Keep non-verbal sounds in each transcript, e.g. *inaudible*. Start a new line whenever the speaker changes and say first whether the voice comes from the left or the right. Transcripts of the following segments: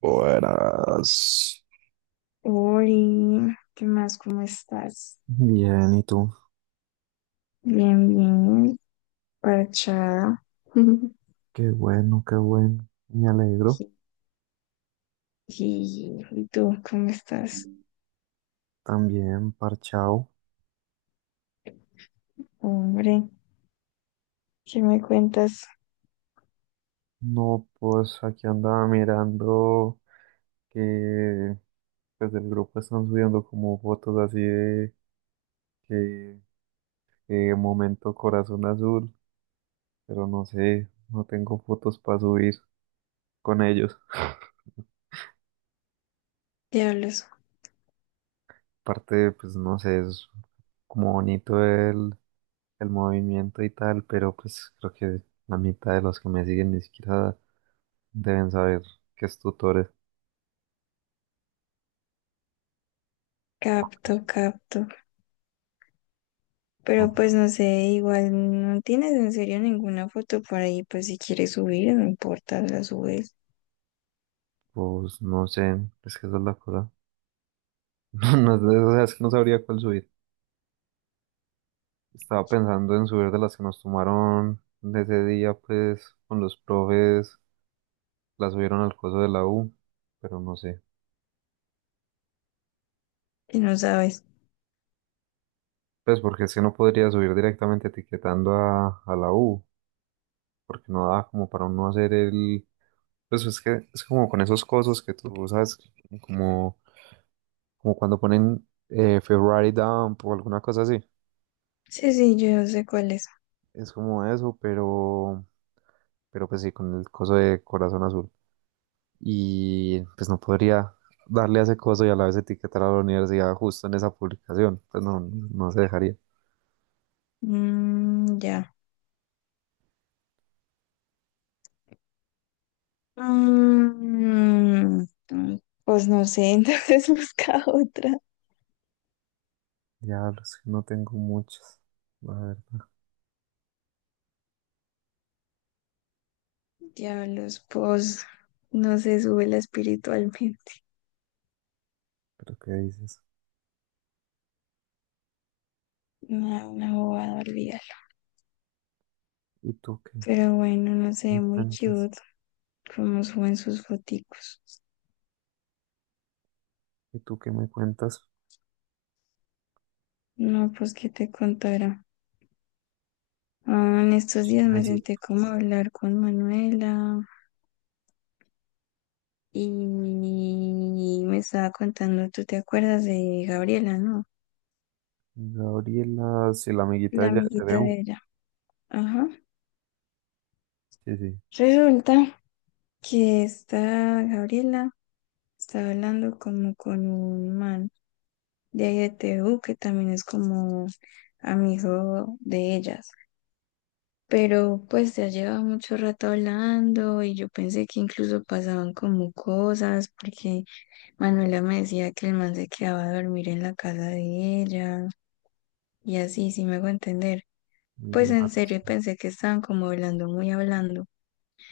right: Buenas.
left: Ori, ¿qué más? ¿Cómo estás?
right: Bien, ¿y tú?
left: Bien, bien, parchada. *laughs*
right: Qué bien, me alegro.
left: Y tú, ¿cómo estás?
right: También parchao.
left: Hombre, ¿qué me cuentas?
right: No, pues aquí andaba mirando que pues del grupo están subiendo como fotos así de que, que momento corazón azul, pero no sé, no tengo fotos para subir con ellos.
left: Diablos,
right: Aparte, pues no sé, es como bonito el movimiento y tal, pero pues creo que la mitad de los que me siguen ni siquiera deben saber que es tutores.
left: capto, capto.
right: Ah,
left: Pero pues no sé, igual no tienes en serio ninguna foto por ahí, pues si quieres subir, no importa, la subes.
right: pues no sé, es que esa es la cosa. *laughs* No, no, sé, o sea, es que no sabría cuál subir. Estaba pensando en subir de las que nos tomaron de ese día, pues, con los profes, las subieron al coso de la U, pero no sé.
left: Y no sabes.
right: Pues porque es que no podría subir directamente etiquetando a la U, porque no da como para uno hacer el... Pues es que es como con esos cosos que tú sabes, como, como cuando ponen Ferrari Dump o alguna cosa así.
left: Sí, sí, yo sé cuál es.
right: Es como eso, pero pues sí, con el coso de corazón azul. Y pues no podría darle a ese coso y a la vez etiquetar a la universidad justo en esa publicación, pues no, no se dejaría.
left: Mm, ya. Mm, mm, mm. Pues no sé, *laughs* entonces busca otra.
right: Diablos, que no tengo muchas. A ver,
left: Diablos, pues no se sube la espiritualmente.
right: pero ¿qué dices?
left: *laughs* Una bobada olvidar.
right: ¿Y tú qué
left: Pero bueno, no sé,
right: me
left: muy
right: cuentas?
left: cute como suben sus foticos.
right: ¿Y tú qué me cuentas?
left: No, pues qué te contará. Ah, en estos días me
right: Chismecito.
left: senté como a hablar con Manuela y me estaba contando, ¿tú te acuerdas de Gabriela, no?
right: Gabriela, si la amiguita de
left: La
right: ella de
left: amiguita
right: TVU.
left: de ella. Ajá.
right: Sí, sí.
left: Resulta que esta Gabriela estaba hablando como con un man de ahí de T TU, que también es como amigo de ellas. Pero pues ya lleva mucho rato hablando y yo pensé que incluso pasaban como cosas, porque Manuela me decía que el man se quedaba a dormir en la casa de ella y así, sí me hago entender.
right: El
left: Pues
right: día
left: en
right: antes.
left: serio pensé que estaban como hablando, muy hablando.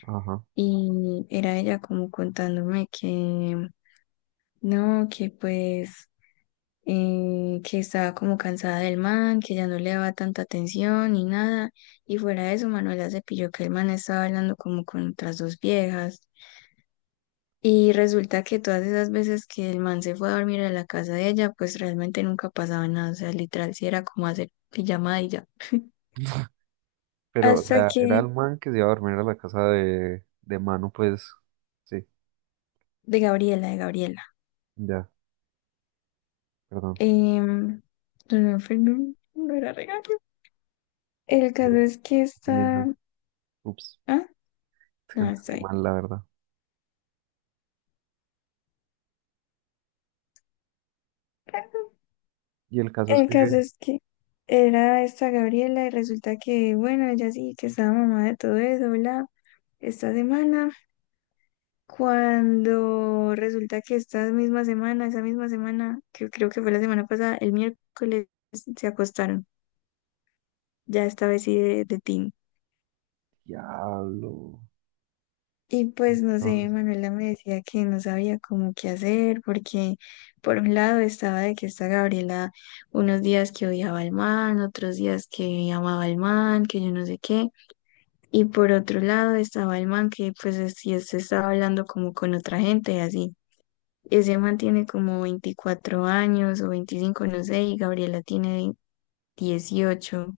right: Ajá.
left: Y era ella como contándome que no, que pues que estaba como cansada del man, que ya no le daba tanta atención ni nada. Y fuera de eso, Manuela se pilló que el man estaba hablando como con otras dos viejas. Y resulta que todas esas veces que el man se fue a dormir a la casa de ella, pues realmente nunca pasaba nada. O sea, literal, sí era como hacer pijamada y ya. *laughs*
right: Pero, o
left: Hasta
right: sea, era
left: que,
right: el man que se iba a dormir a la casa de, Manu, pues. Sí,
left: de Gabriela, de Gabriela.
right: ya, perdón.
left: Em, no, no, era regalo. El caso
right: eh,
left: es que
right: Entendí
left: está.
right: mal. Ups,
left: Ah,
right: es que
left: no, está
right: entendí
left: bien.
right: mal, la verdad. Y el caso es
left: El
right: que,
left: caso es que era esta Gabriela y resulta que, bueno, ella sí que estaba mamá de todo eso, bla. Esta semana, cuando resulta que esta misma semana, esa misma semana, que creo que fue la semana pasada, el miércoles se acostaron, ya esta vez sí de team.
right: diablo,
left: Y pues no sé,
right: entonces,
left: Manuela me decía que no sabía cómo qué hacer, porque por un lado estaba de que esta Gabriela unos días que odiaba al man, otros días que amaba al man, que yo no sé qué. Y por otro lado estaba el man que pues sí estaba hablando como con otra gente y así. Ese man tiene como 24 años o 25 no sé, y Gabriela tiene 18.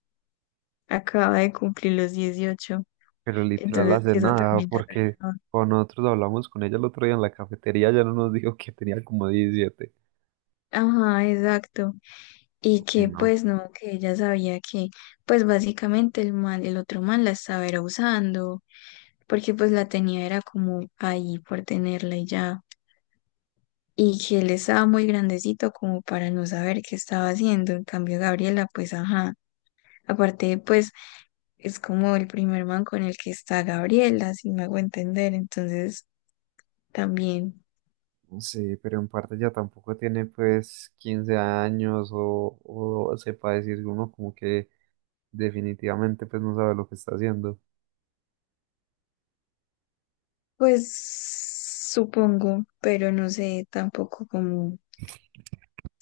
left: Acaba de cumplir los 18.
right: pero literal
left: Entonces
right: hace
left: eso
right: nada,
left: también la
right: porque
left: rayaba.
right: cuando nosotros hablamos con ella el otro día en la cafetería, ya no nos dijo que tenía como 17.
left: Ajá, exacto. Y
right: Y
left: que
right: no,
left: pues no, que ella sabía que pues básicamente el man, el otro man la estaba era usando, porque pues la tenía era como ahí por tenerla y ya. Y que él estaba muy grandecito como para no saber qué estaba haciendo. En cambio, Gabriela, pues ajá. Aparte, pues es como el primer man con el que está Gabriela, si me hago entender. Entonces, también,
right: no sé, pero en parte ya tampoco tiene, pues, 15 años o sepa decir uno como que definitivamente, pues, no sabe lo que está haciendo.
left: pues supongo, pero no sé tampoco como.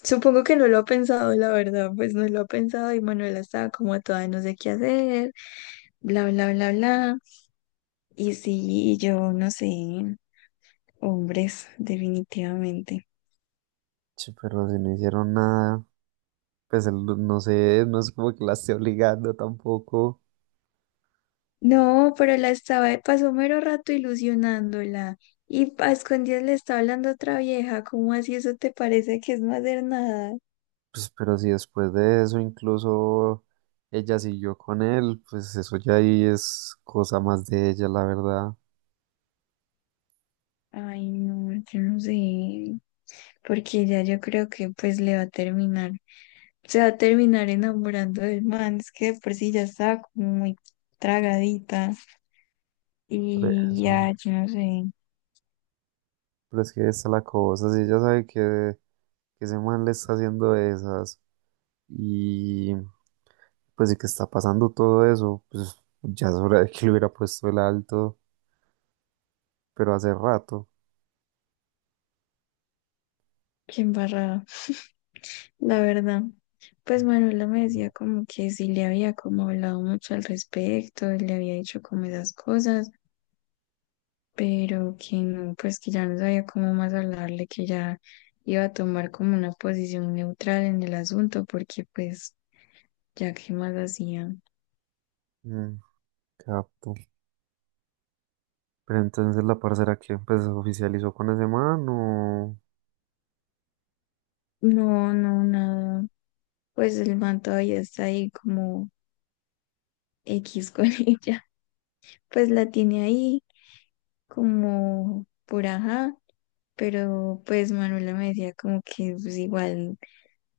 left: Supongo que no lo ha pensado, la verdad, pues no lo ha pensado y Manuela estaba como toda no sé qué hacer, bla, bla, bla, bla. Y sí, yo no sé, hombres, definitivamente.
right: Sí, pero si no hicieron nada, pues el- no sé, no es como que la esté obligando tampoco.
left: No, pero la estaba, pasó mero rato ilusionándola. Y a escondidas le está hablando otra vieja. ¿Cómo así eso te parece que es no hacer nada?
right: Pues, pero si después de eso incluso ella siguió con él, pues eso ya ahí es cosa más de ella, la verdad.
left: Ay, no, yo no sé. Porque ya yo creo que pues le va a terminar. Se va a terminar enamorando del man. Es que de por sí ya está como muy tragadita.
right: Por
left: Y
right: eso.
left: ya, yo no sé.
right: Pero es que esta es la cosa, si ella sabe que ese man le está haciendo esas y pues y que está pasando todo eso, pues ya es hora de que le hubiera puesto el alto, pero hace rato.
left: Qué embarrada, la verdad. Pues Manuela me decía como que sí le había como hablado mucho al respecto, le había dicho como esas cosas, pero que no, pues que ya no sabía cómo más hablarle, que ya iba a tomar como una posición neutral en el asunto, porque pues ya qué más hacía.
right: Mm, capto. Pero entonces la parcera que pues se oficializó con ese man o
left: No, no, nada. Pues el man todavía está ahí como X con *laughs* ella. Pues la tiene ahí como por ajá, pero pues Manuela me decía como que pues igual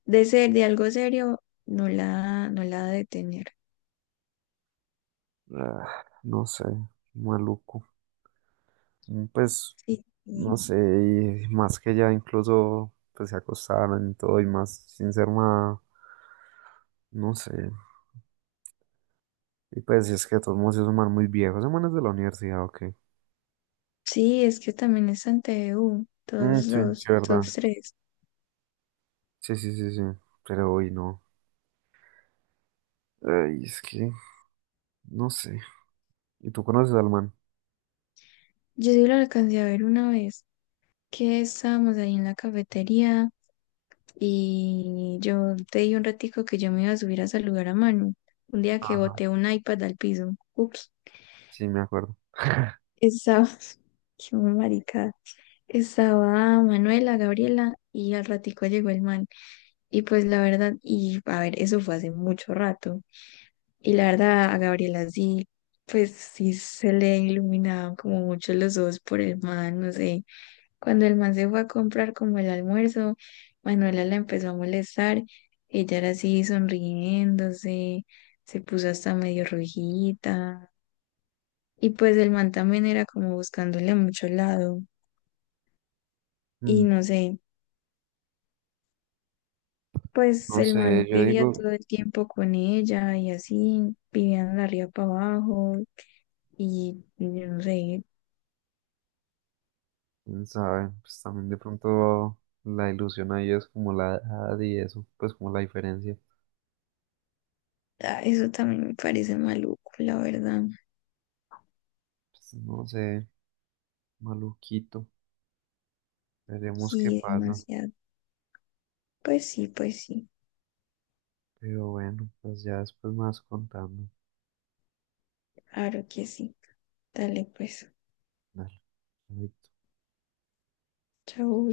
left: de ser de algo serio, no la ha de tener.
right: ah, no sé, maluco. Mm, pues
left: Sí,
right: no
left: sí,
right: sé, y más que ya incluso pues se acostaron y todo y más sin ser nada, no sé. Y pues si es que de todos modos es man muy viejos. Ese man de la universidad, ok.
left: sí, es que también es ante TVU,
right: Mm,
left: todos
right: sí, sí,
left: dos,
right: verdad.
left: todos tres.
right: Sí, sí, sí, sí. Pero hoy no. Ay, es que, no sé. ¿Y tú conoces al man?
left: Yo sí lo alcancé a ver una vez que estábamos ahí en la cafetería y yo te di un ratico que yo me iba a subir a saludar a Manu. Un día que
right: Ajá,
left: boté un iPad al piso. Ups,
right: sí, me acuerdo.
left: estaba, *laughs* qué maricada. Estaba Manuela, Gabriela y al ratico llegó el man. Y pues la verdad, y a ver, eso fue hace mucho rato. Y la verdad, a Gabriela sí, pues sí se le iluminaban como mucho los ojos por el man, no sé. Cuando el man se fue a comprar como el almuerzo, Manuela la empezó a molestar. Ella era así sonriéndose, se puso hasta medio rojita. Y pues el man también era como buscándole a mucho lado. Y
right: Mm,
left: no sé, pues
right: no
left: el
right: sé,
left: man
right: yo
left: vivía
right: digo,
left: todo el tiempo con ella y así, vivían de arriba para abajo. Y yo no sé.
right: quién sabe, pues también de pronto la ilusión ahí es como la edad y eso, pues como la diferencia.
left: Ah, eso también me parece maluco, la verdad.
right: Pues no sé, maluquito. Veremos qué
left: Y
right: pasa.
left: demasiado. Pues sí, pues sí.
right: Pero bueno, pues ya después más contando.
left: Claro que sí. Dale, pues.
right: Dale.
left: Chau.